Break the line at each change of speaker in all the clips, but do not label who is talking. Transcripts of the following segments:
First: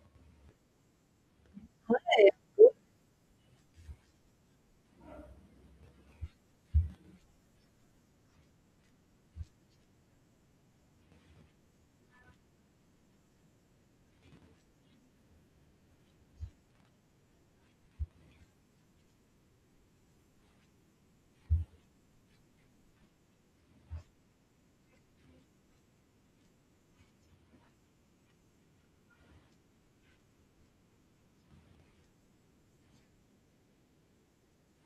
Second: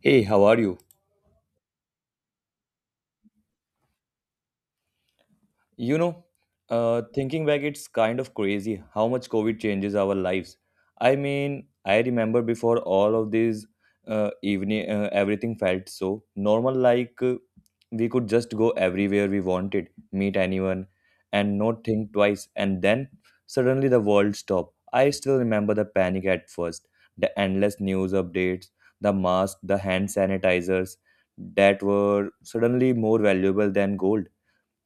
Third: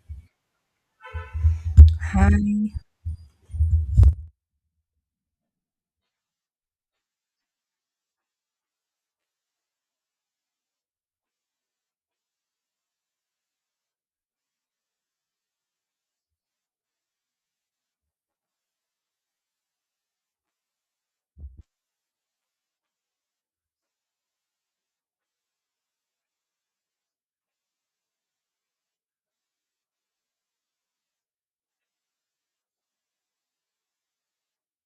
Hey, how are you?
And
You know, Thinking back, it's kind of crazy how much COVID changes our lives. I mean, I remember before all of this everything felt so normal, we could just go everywhere we wanted, meet anyone, and not think twice. And then suddenly the world stopped. I still remember the panic at first, the endless news updates, the masks, the hand sanitizers that were suddenly more valuable than gold.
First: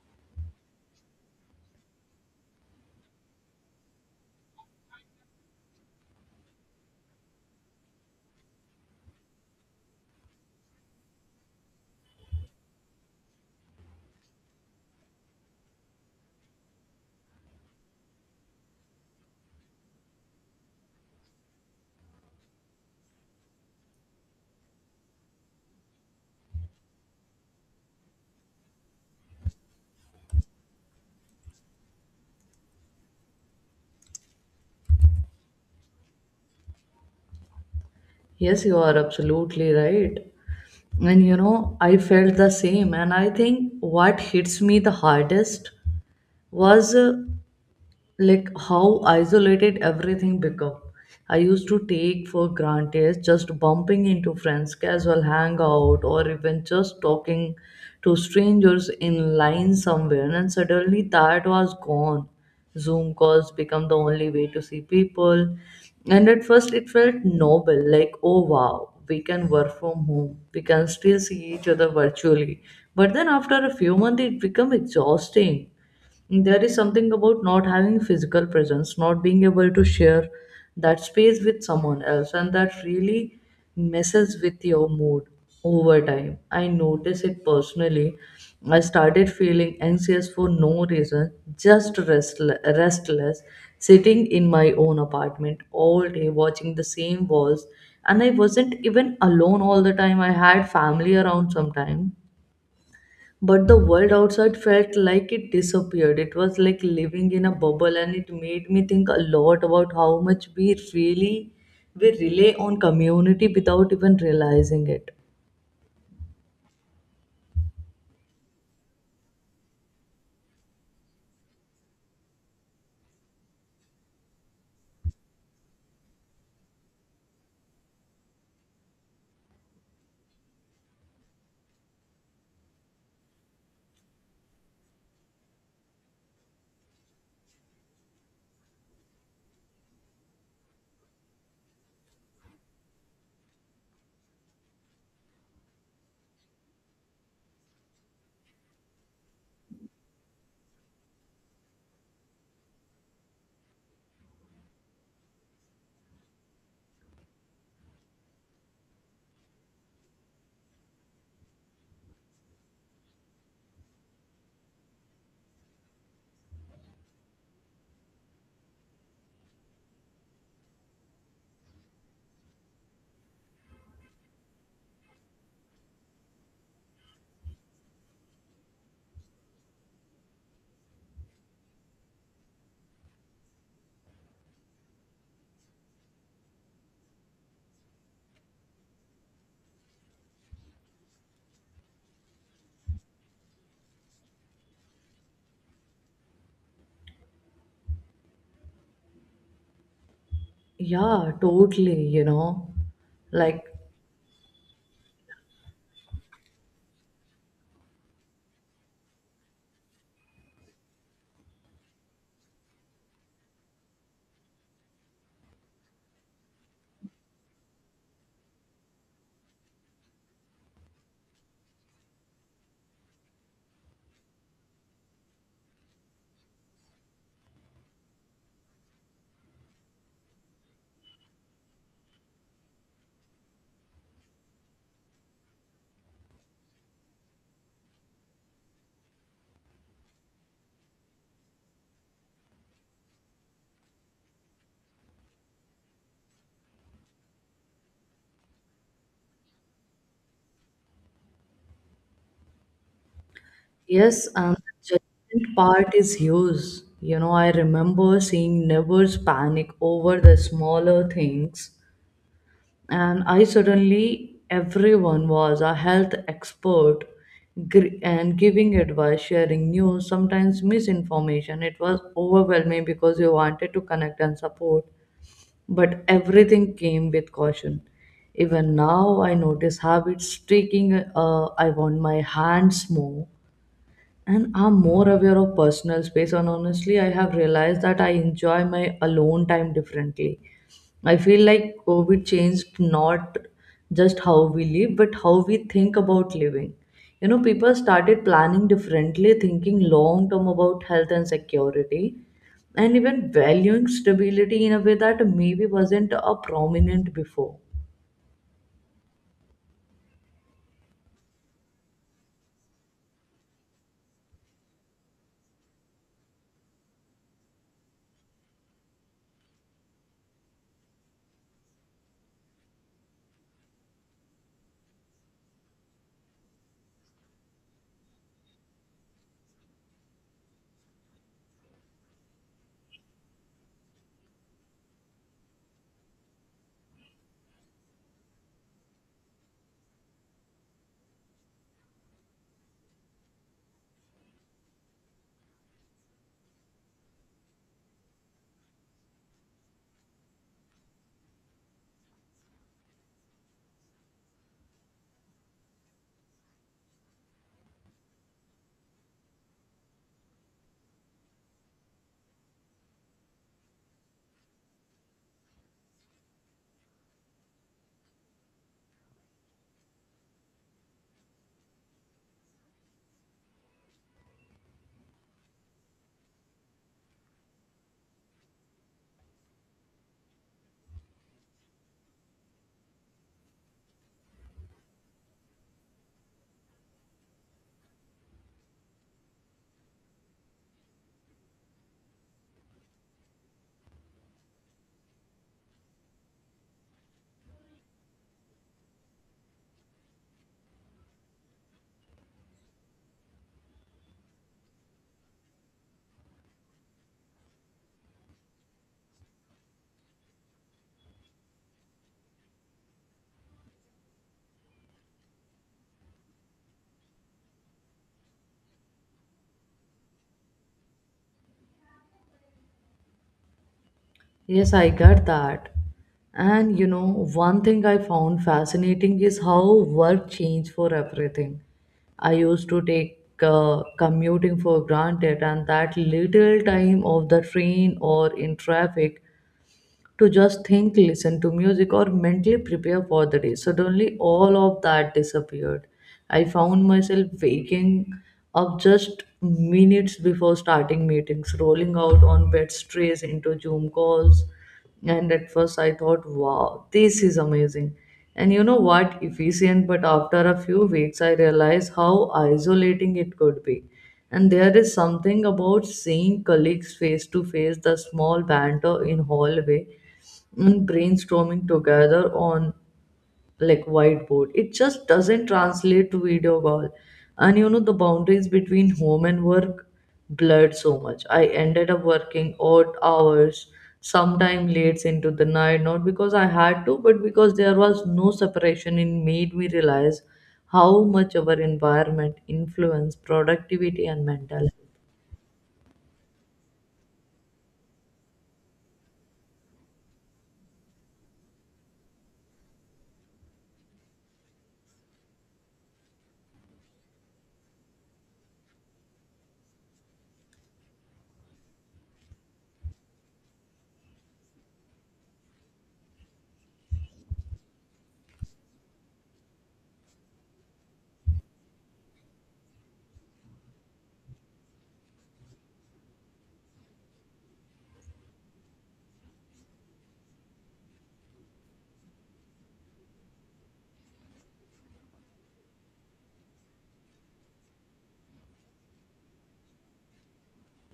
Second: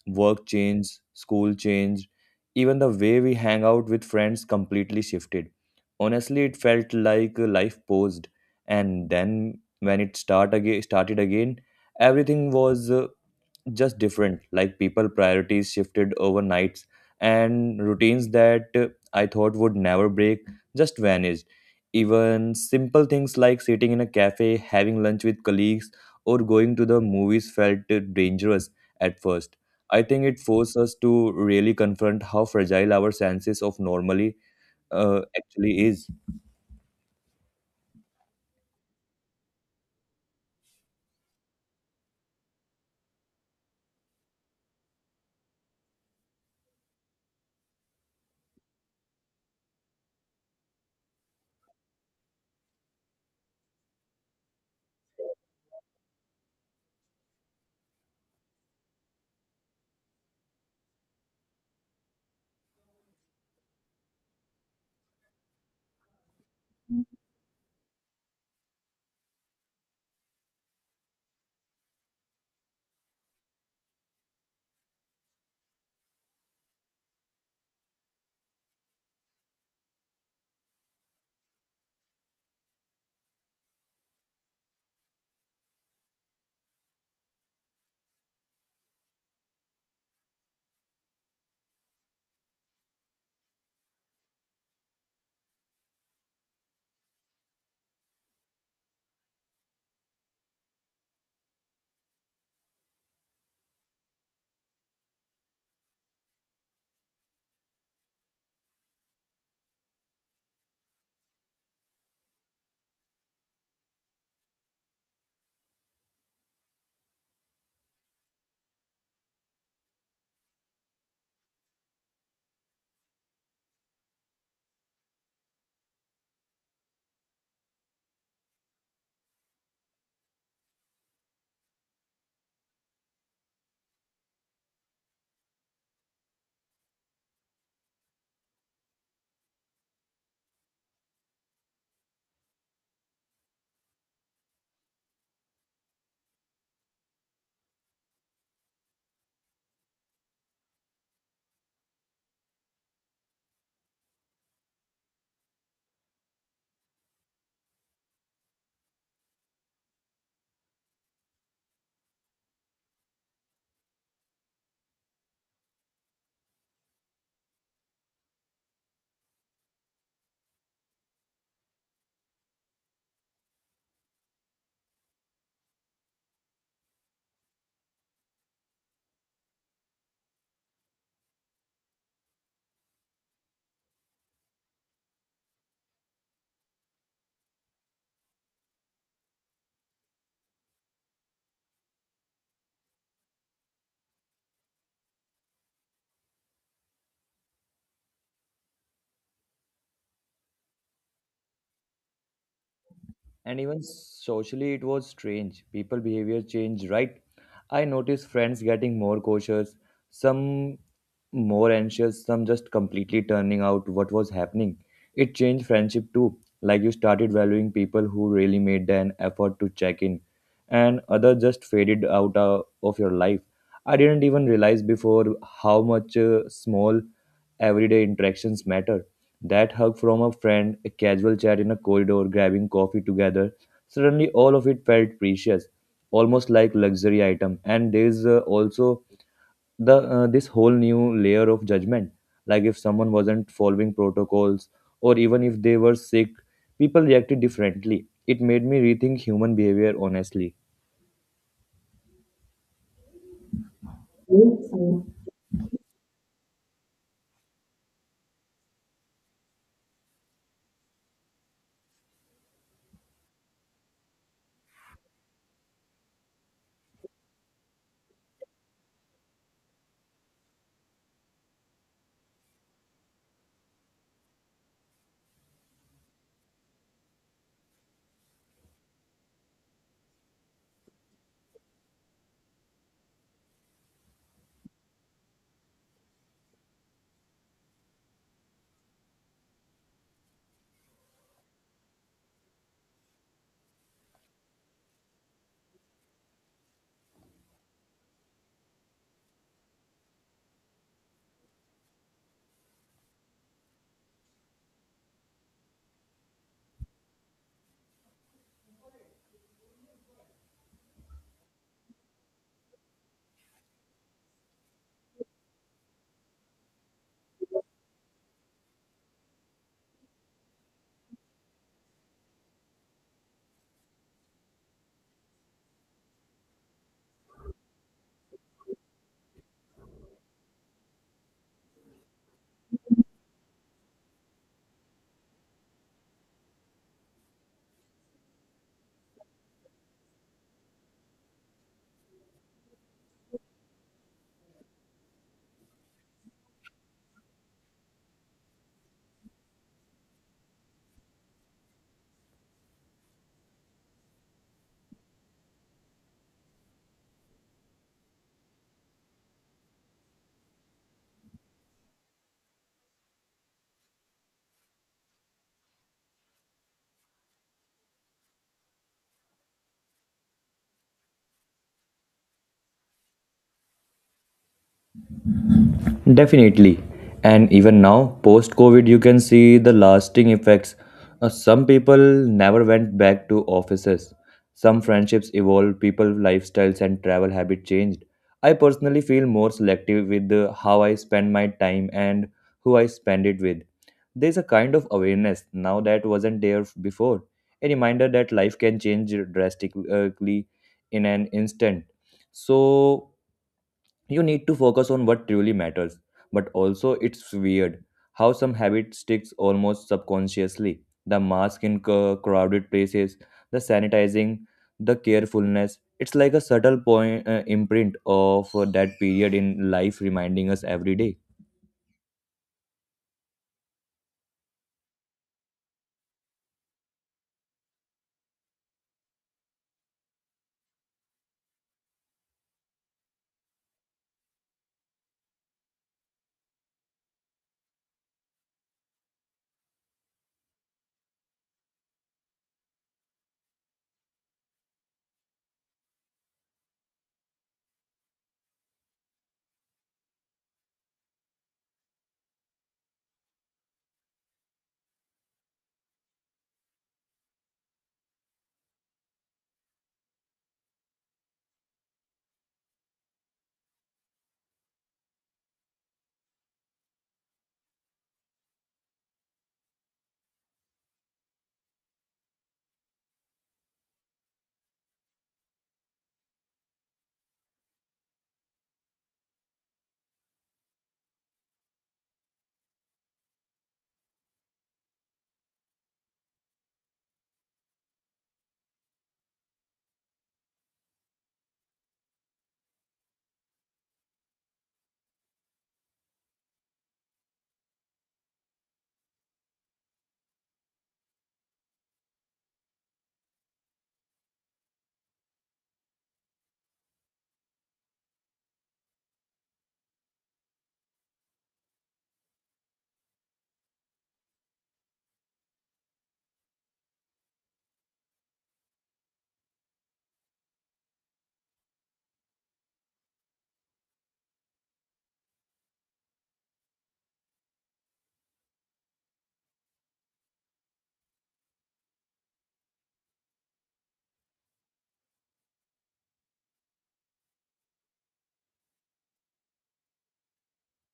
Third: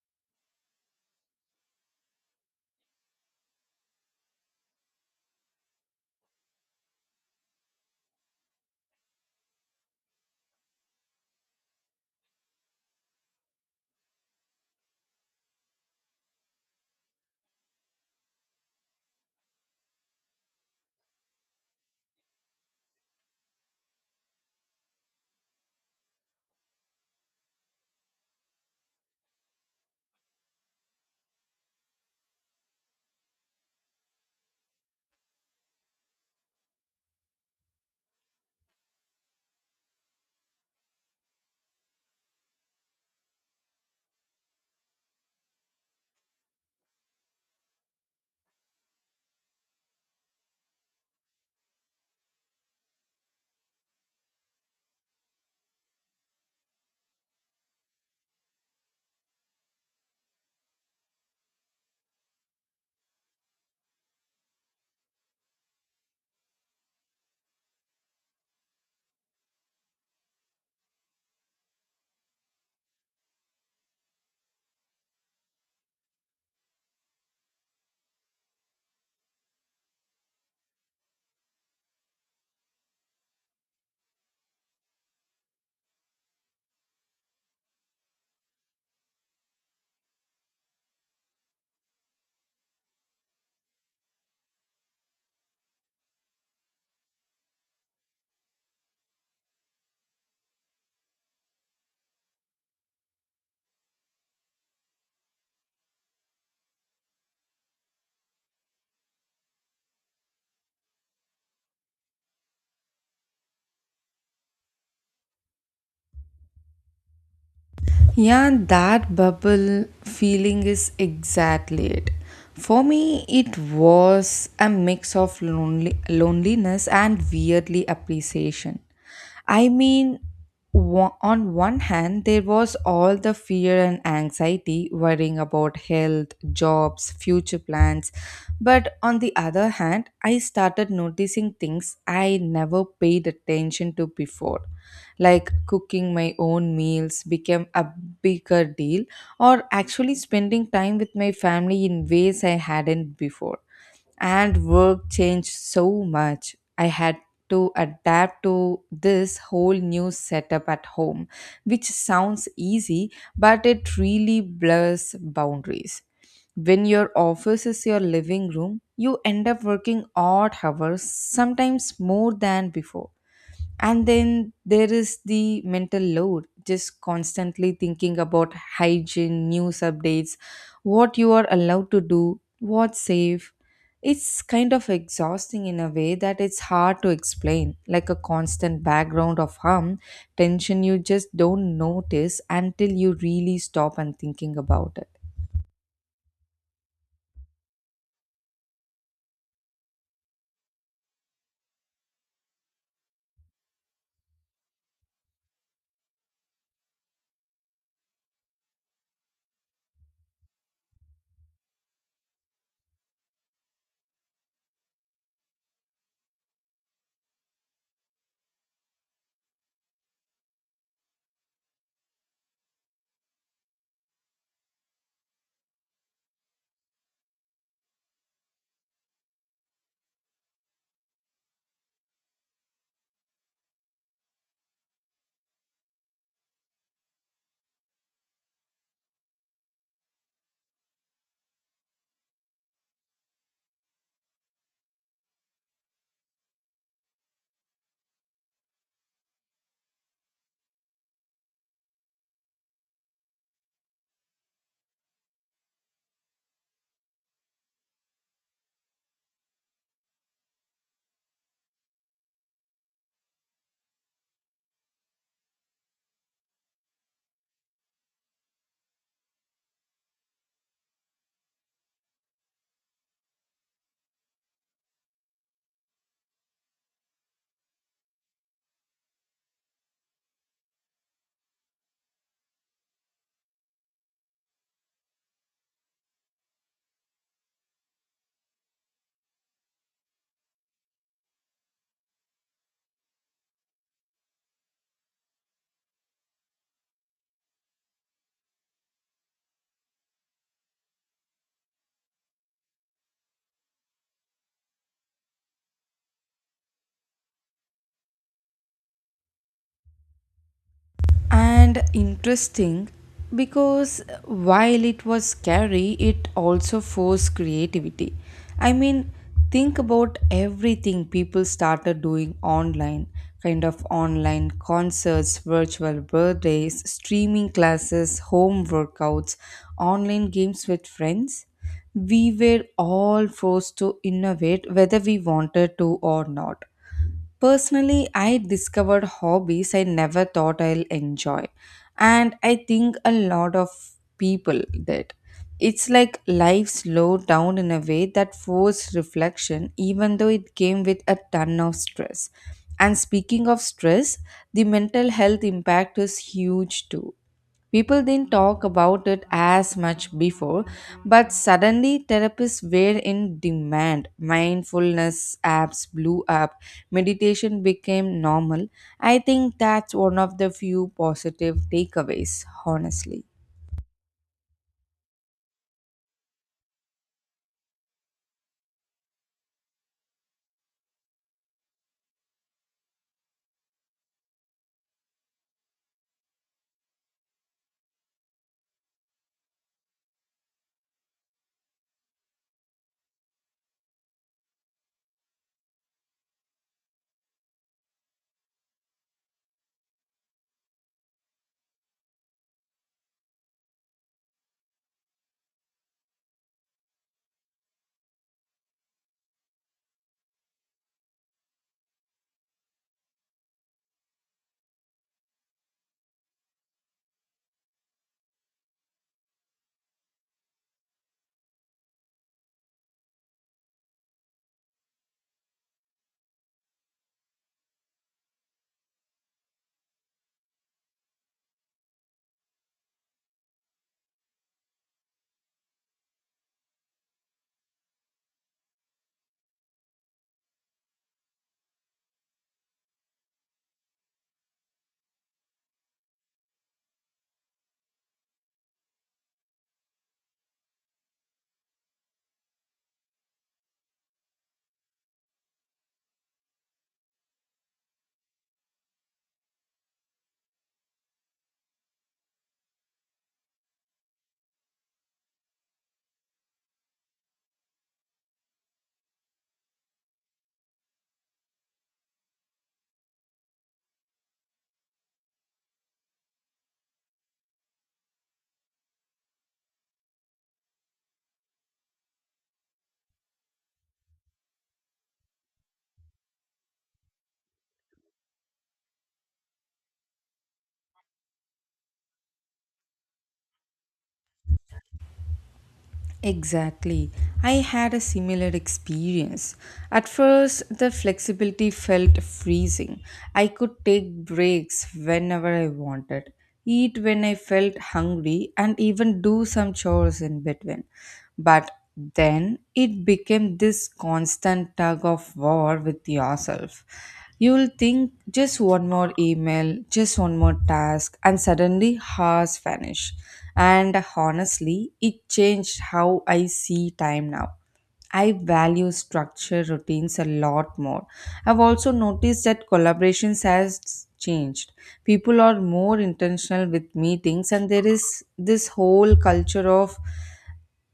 Work changed, school changed, even the way we hang out with friends completely shifted. Honestly, it felt like life paused, and then when it start again, started again, everything was just different, like people priorities shifted overnights, and routines that I thought would never break just vanished. Even simple things like sitting in a cafe having lunch with colleagues or going to the movies felt dangerous at first. I think it forced us to really confront how fragile our senses of normally actually is.
Yes, you are absolutely right. And you know, I felt the same. And I think what hits me the hardest was how isolated everything become. I used to take for granted just bumping into friends, casual hangout, or even just talking to strangers in line somewhere, and suddenly that was gone. Zoom calls become the only way to see people, and at first it felt noble, like oh wow, we can work from home, we can still see each other virtually. But then after a few months it became exhausting. There is something about not having physical presence, not being able to share that space with someone else, and that really messes with your mood over time. I notice it personally. I started feeling anxious for no reason, just restless, restless, sitting in my own apartment all day, watching the same walls. And I wasn't even alone all the time. I had family around sometimes, but the world outside felt like it disappeared. It was like living in a bubble, and it made me think a lot about how much we really we rely on community without even realizing it.
yeah, that bubble feeling is exactly it. For me, it was a mix of loneliness and weirdly appreciation. I mean, on one hand, there was all the fear and anxiety worrying about health, jobs, future plans. But on the other hand, I started noticing things I never paid attention to before. Like cooking my own meals became a bigger deal, or actually spending time with my family in ways I hadn't before. And work changed so much. I had to adapt to this whole new setup at home, which sounds easy, but it really blurs boundaries. When your office is your living room, you end up working odd hours, sometimes more than before. And then there is the mental load, just constantly thinking about hygiene, news updates, what you are allowed to do, what's safe. It's kind of exhausting in a way that it's hard to explain, like a constant background of harm, tension you just don't notice until you really stop and thinking about it.
Yeah, totally.
And
Like
even socially, it was strange, people behavior changed, right? I noticed friends getting more cautious, some more anxious, some just completely turning out what was happening. It changed friendship too, like you started valuing people who really made an effort to check in, and others just faded out of your life. I didn't even realize before how much small everyday interactions matter. That hug from a friend, a casual chat in a corridor, grabbing coffee together, suddenly all of it felt precious, almost like luxury item. And there's also the this whole new layer of judgment. Like if someone wasn't following protocols or even if they were sick, people reacted differently. It made me rethink human behavior honestly.
yes, and the judgment part is huge. You know, I remember seeing neighbors panic over the smaller things, and I suddenly everyone was a health expert, and giving advice, sharing news, sometimes misinformation. It was overwhelming because you wanted to connect and support, but everything came with caution. Even now, I notice habits streaking. I want my hands more, and I'm more aware of personal space, and honestly I have realized that I enjoy my alone time differently. I feel like COVID changed not just how we live, but how we think about living. You know, people started planning differently, thinking long term about health and security, and even valuing stability in a way that maybe wasn't a prominent before.
And interesting because while it was scary, it also forced creativity. I mean, think about everything people started doing online, kind of online concerts, virtual birthdays, streaming classes, home workouts, online games with friends. We were all forced to innovate whether we wanted to or not. Personally, I discovered hobbies I never thought I'll enjoy. And I think a lot of people did. It's like life slowed down in a way that forced reflection, even though it came with a ton of stress. And speaking of stress, the mental health impact is huge too. People didn't talk about it as much before, but suddenly therapists were in demand. Mindfulness apps blew up, meditation became normal. I think that's one of the few positive takeaways, honestly.
Definitely. And even now, post COVID, you can see the lasting effects. Some people never went back to offices. Some friendships evolved, people lifestyles and travel habit changed. I personally feel more selective with how I spend my time and who I spend it with. There's a kind of awareness now that wasn't there before. A reminder that life can change drastically in an instant. So you need to focus on what truly matters, but also it's weird how some habit sticks almost subconsciously, the mask in crowded places, the sanitizing, the carefulness. It's like a subtle point imprint of that period in life, reminding us every day.
Yes, I get that. And you know, one thing I found fascinating is how work changed for everything. I used to take commuting for granted, and that little time of the train or in traffic to just think, listen to music, or mentally prepare for the day. Suddenly, all of that disappeared. I found myself waking up just minutes before starting meetings, rolling out on bed strays into Zoom calls. And at first, I thought, wow, this is amazing. And you know what? Efficient. But after a few weeks, I realized how isolating it could be. And there is something about seeing colleagues face to face, the small banter in hallway, and brainstorming together on like whiteboard, it just doesn't translate to video call. And you know, the boundaries between home and work blurred so much. I ended up working odd hours, sometime late into the night, not because I had to, but because there was no separation. It made me realize how much our environment influenced productivity and mental health.
Exactly. I had a similar experience. At first, the flexibility felt freezing. I could take breaks whenever I wanted, eat when I felt hungry, and even do some chores in between. But then it became this constant tug of war with yourself. You'll think just one more email, just one more task, and suddenly hours vanish. And honestly, it changed how I see time now. I value structure routines a lot more. I've also noticed that collaborations has changed. People are more intentional with meetings and there is this whole culture of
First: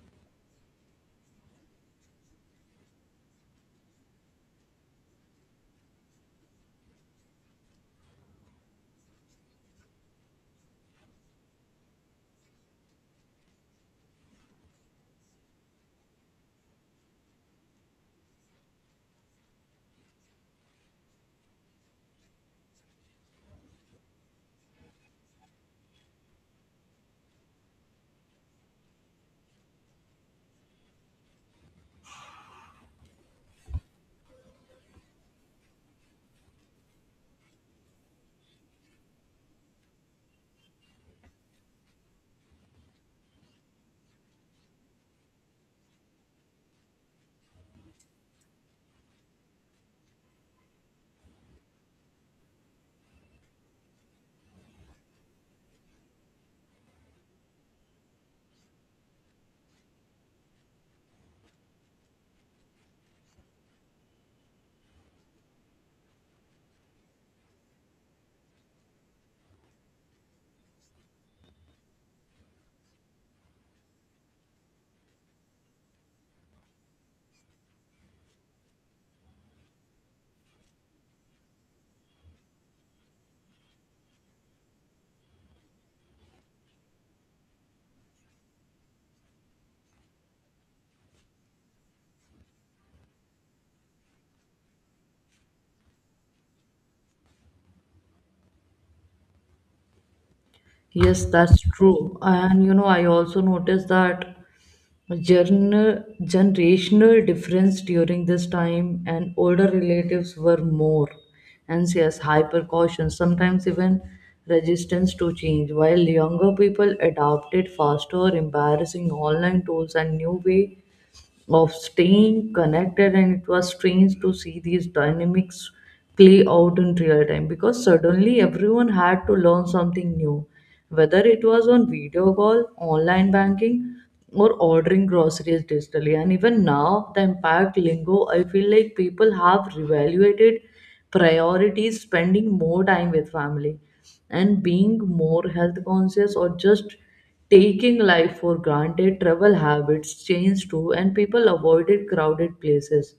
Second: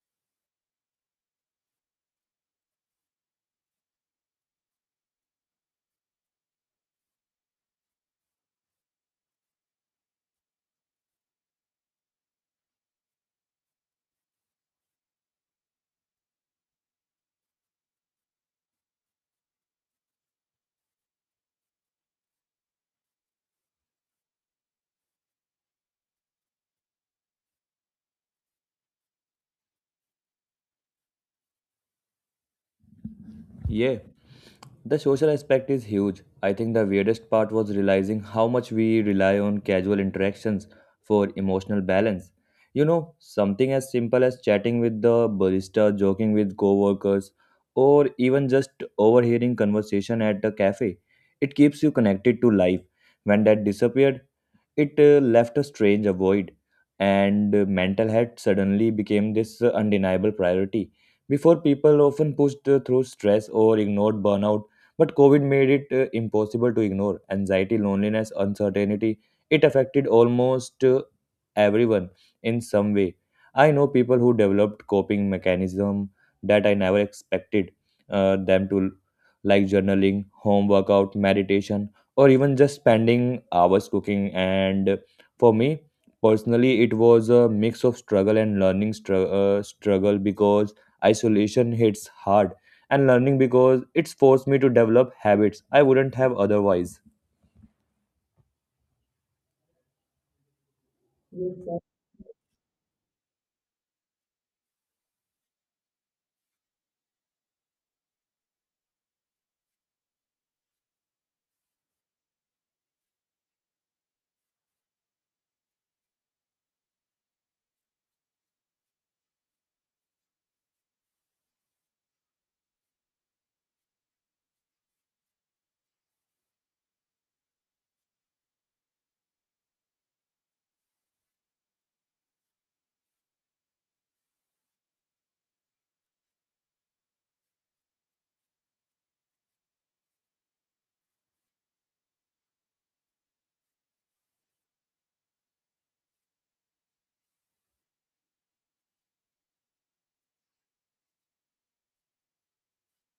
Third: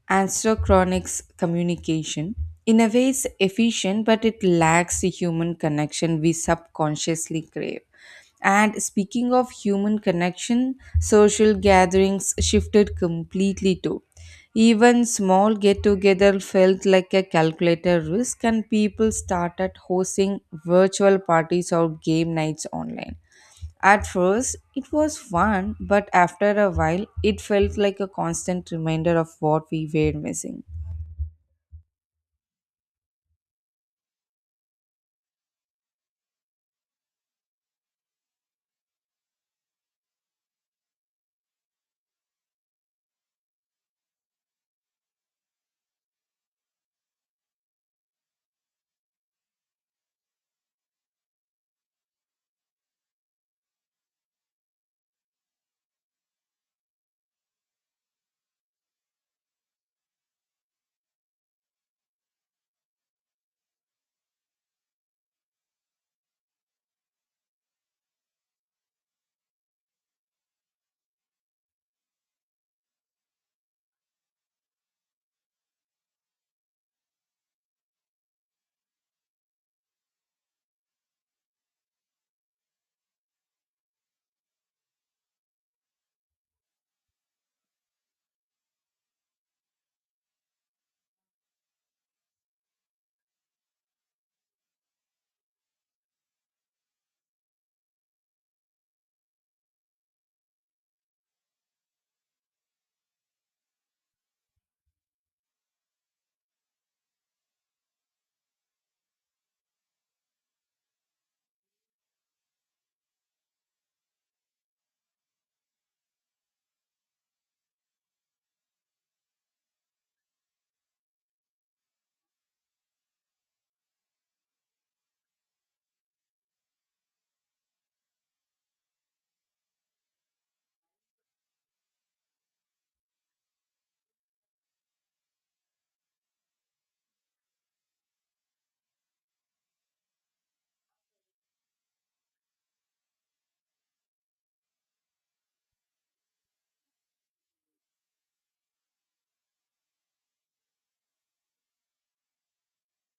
Astrochronix communication. In a way, is efficient, but it lacks the human connection we subconsciously crave. And speaking of human connection, social gatherings shifted completely too. Even small get together felt like a calculated risk, and people started hosting virtual parties or game nights online. At first, it was fun, but after a while, it felt like a constant reminder of what we were missing.
Yeah. The social aspect is huge. I think the weirdest part was realizing how much we rely on casual interactions for emotional balance. You know, something as simple as chatting with the barista, joking with coworkers, or even just overhearing conversation at a cafe. It keeps you connected to life. When that disappeared, it left a strange void, and mental health suddenly became this undeniable priority. Before, people often pushed through stress or ignored burnout, but COVID made it impossible to ignore. Anxiety, loneliness, uncertainty, it affected almost everyone in some way. I know people who developed coping mechanism that I never expected them to, like journaling, home workout, meditation, or even just spending hours cooking. And for me personally, it was a mix of struggle and learning, struggle because isolation hits hard, and learning because it's forced me to develop habits I wouldn't have otherwise.
Yes, that's true. And you know, I also noticed that generational difference during this time. And older relatives were more anxious, hyper cautious, sometimes even resistance to change, while younger people adopted faster, embarrassing online tools and new way of staying connected. And it was strange to see these dynamics play out in real time, because suddenly everyone had to learn something new, whether it was on video call, online banking, or ordering groceries digitally. And even now the impact lingo, I feel like people have reevaluated priority is spending more time with family and being more health conscious, or just taking life for granted. Travel habits change too, and people avoided crowded places,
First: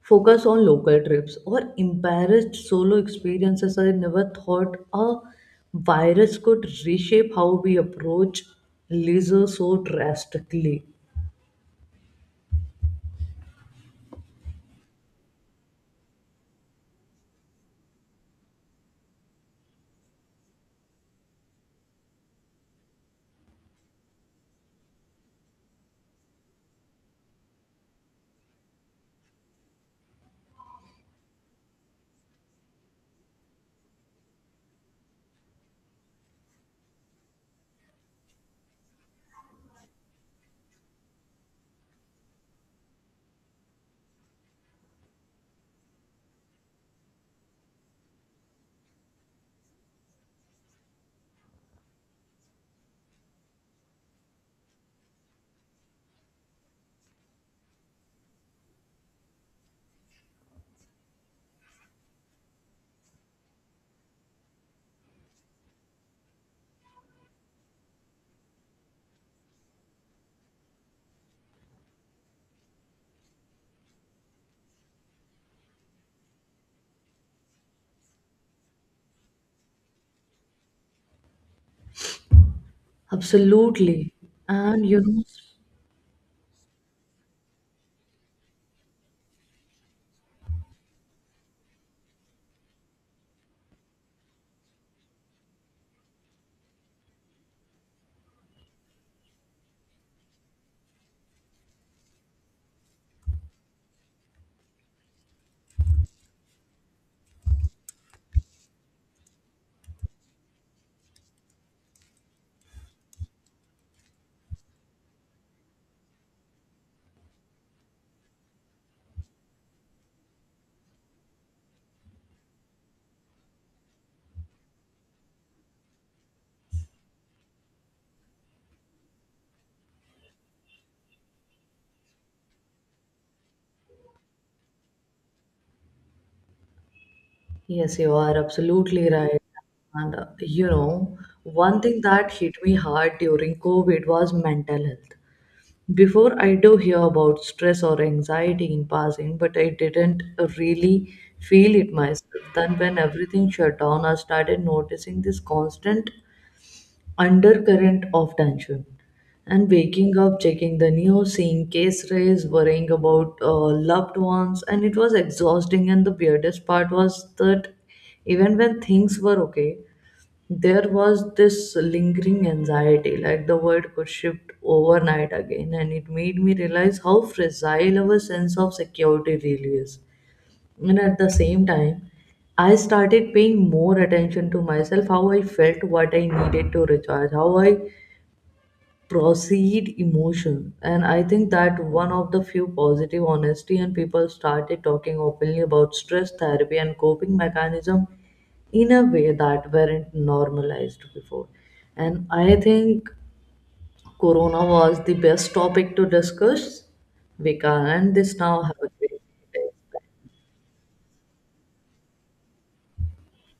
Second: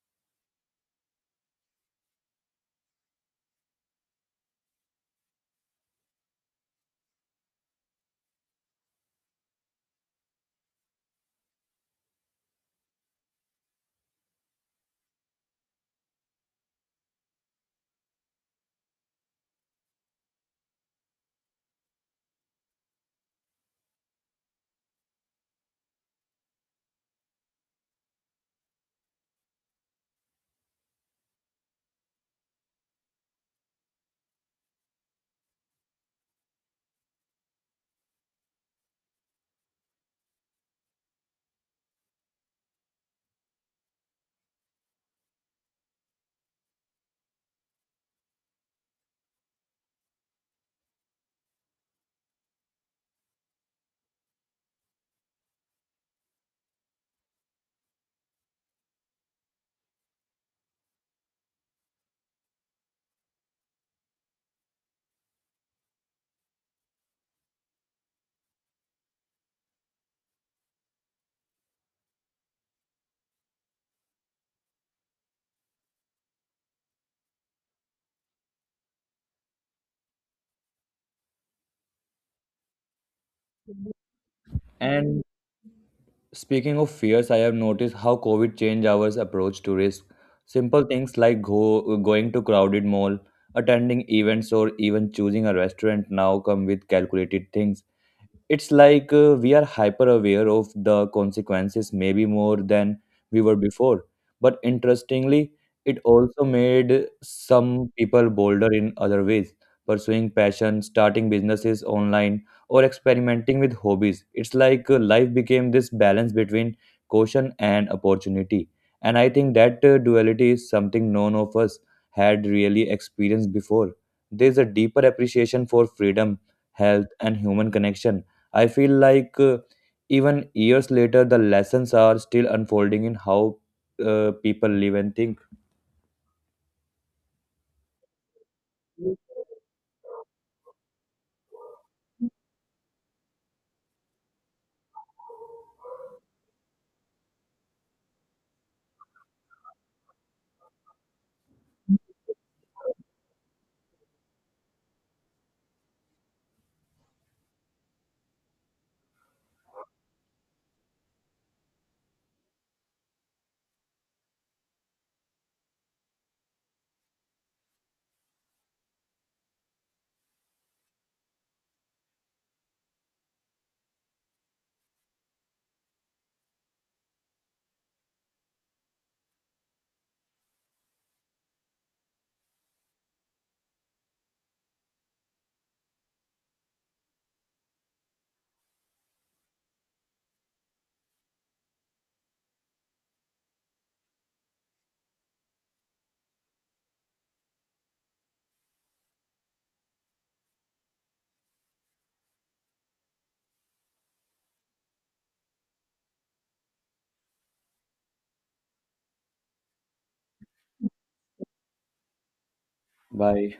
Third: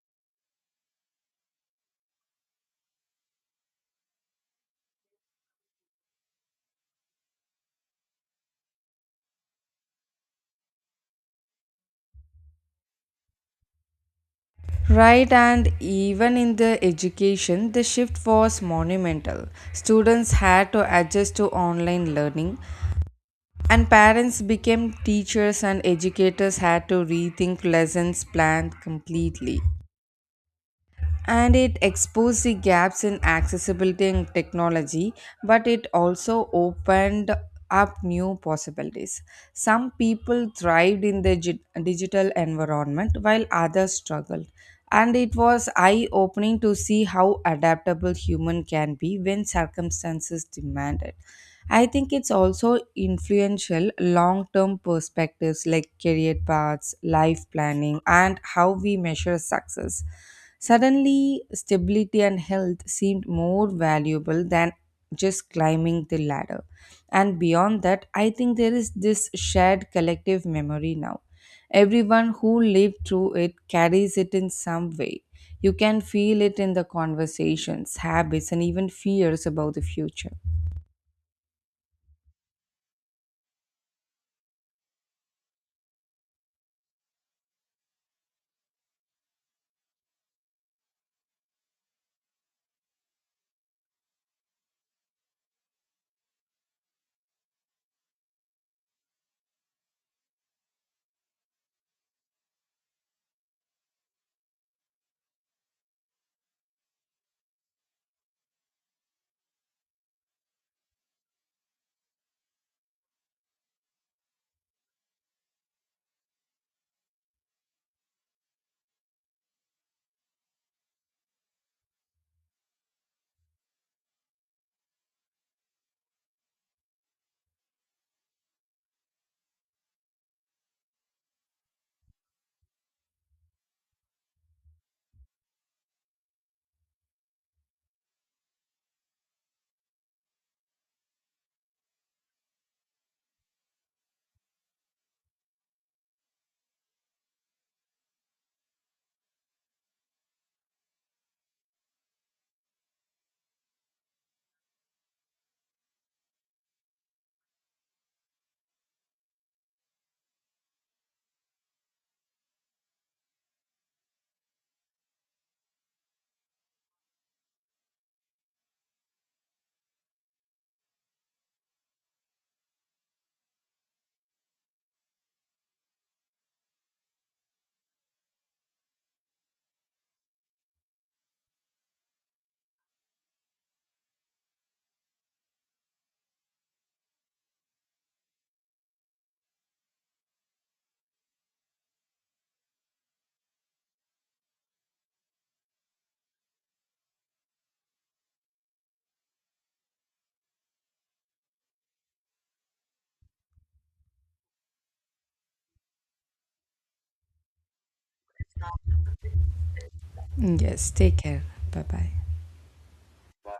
focus on local trips, or embarrassed solo experiences. I never thought a virus could reshape how we approach leisure so drastically.
Right, and even in the education, the shift was monumental. Students had to adjust to online learning, and parents became teachers, and educators had to rethink lessons planned completely. And it exposed the gaps in accessibility and technology, but it also opened up new possibilities. Some people thrived in the digital environment while others struggled. And it was eye opening to see how adaptable human can be when circumstances demand it. I think it's also influential long term perspectives like career paths, life planning, and how we measure success. Suddenly, stability and health seemed more valuable than just climbing the ladder. And beyond that, I think there is this shared collective memory now. Everyone who lived through it carries it in some way. You can feel it in the conversations, habits, and even fears about the future.
Absolutely. And you know,
And speaking of fears, I have noticed how COVID changed our approach to risk. Simple things like going to crowded mall, attending events, or even choosing a restaurant now come with calculated things. It's like we are hyper aware of the consequences, maybe more than we were before. But interestingly, it also made some people bolder in other ways, pursuing passion, starting businesses online, or experimenting with hobbies. It's like life became this balance between caution and opportunity. And I think that duality is something none of us had really experienced before. There's a deeper appreciation for freedom, health, and human connection. I feel like even years later, the lessons are still unfolding in how people live and think.
yes, you are absolutely right. And you know, one thing that hit me hard during COVID was mental health. Before, I do hear about stress or anxiety in passing, but I didn't really feel it myself. Then, when everything shut down, I started noticing this constant undercurrent of tension, and waking up checking the news, seeing case raise, worrying about loved ones. And it was exhausting. And the weirdest part was that even when things were okay, there was this lingering anxiety, like the world could shift overnight again. And it made me realize how fragile our sense of security really is. And at the same time, I started paying more attention to myself, how I felt, what I needed to recharge, how I proceed emotion. And I think that one of the few positive honesty, and people started talking openly about stress, therapy, and coping mechanism in a way that weren't normalized before. And I think Corona was the best topic to discuss. We can end this now. Have a great day.
Yes, take care. Bye bye.
Bye.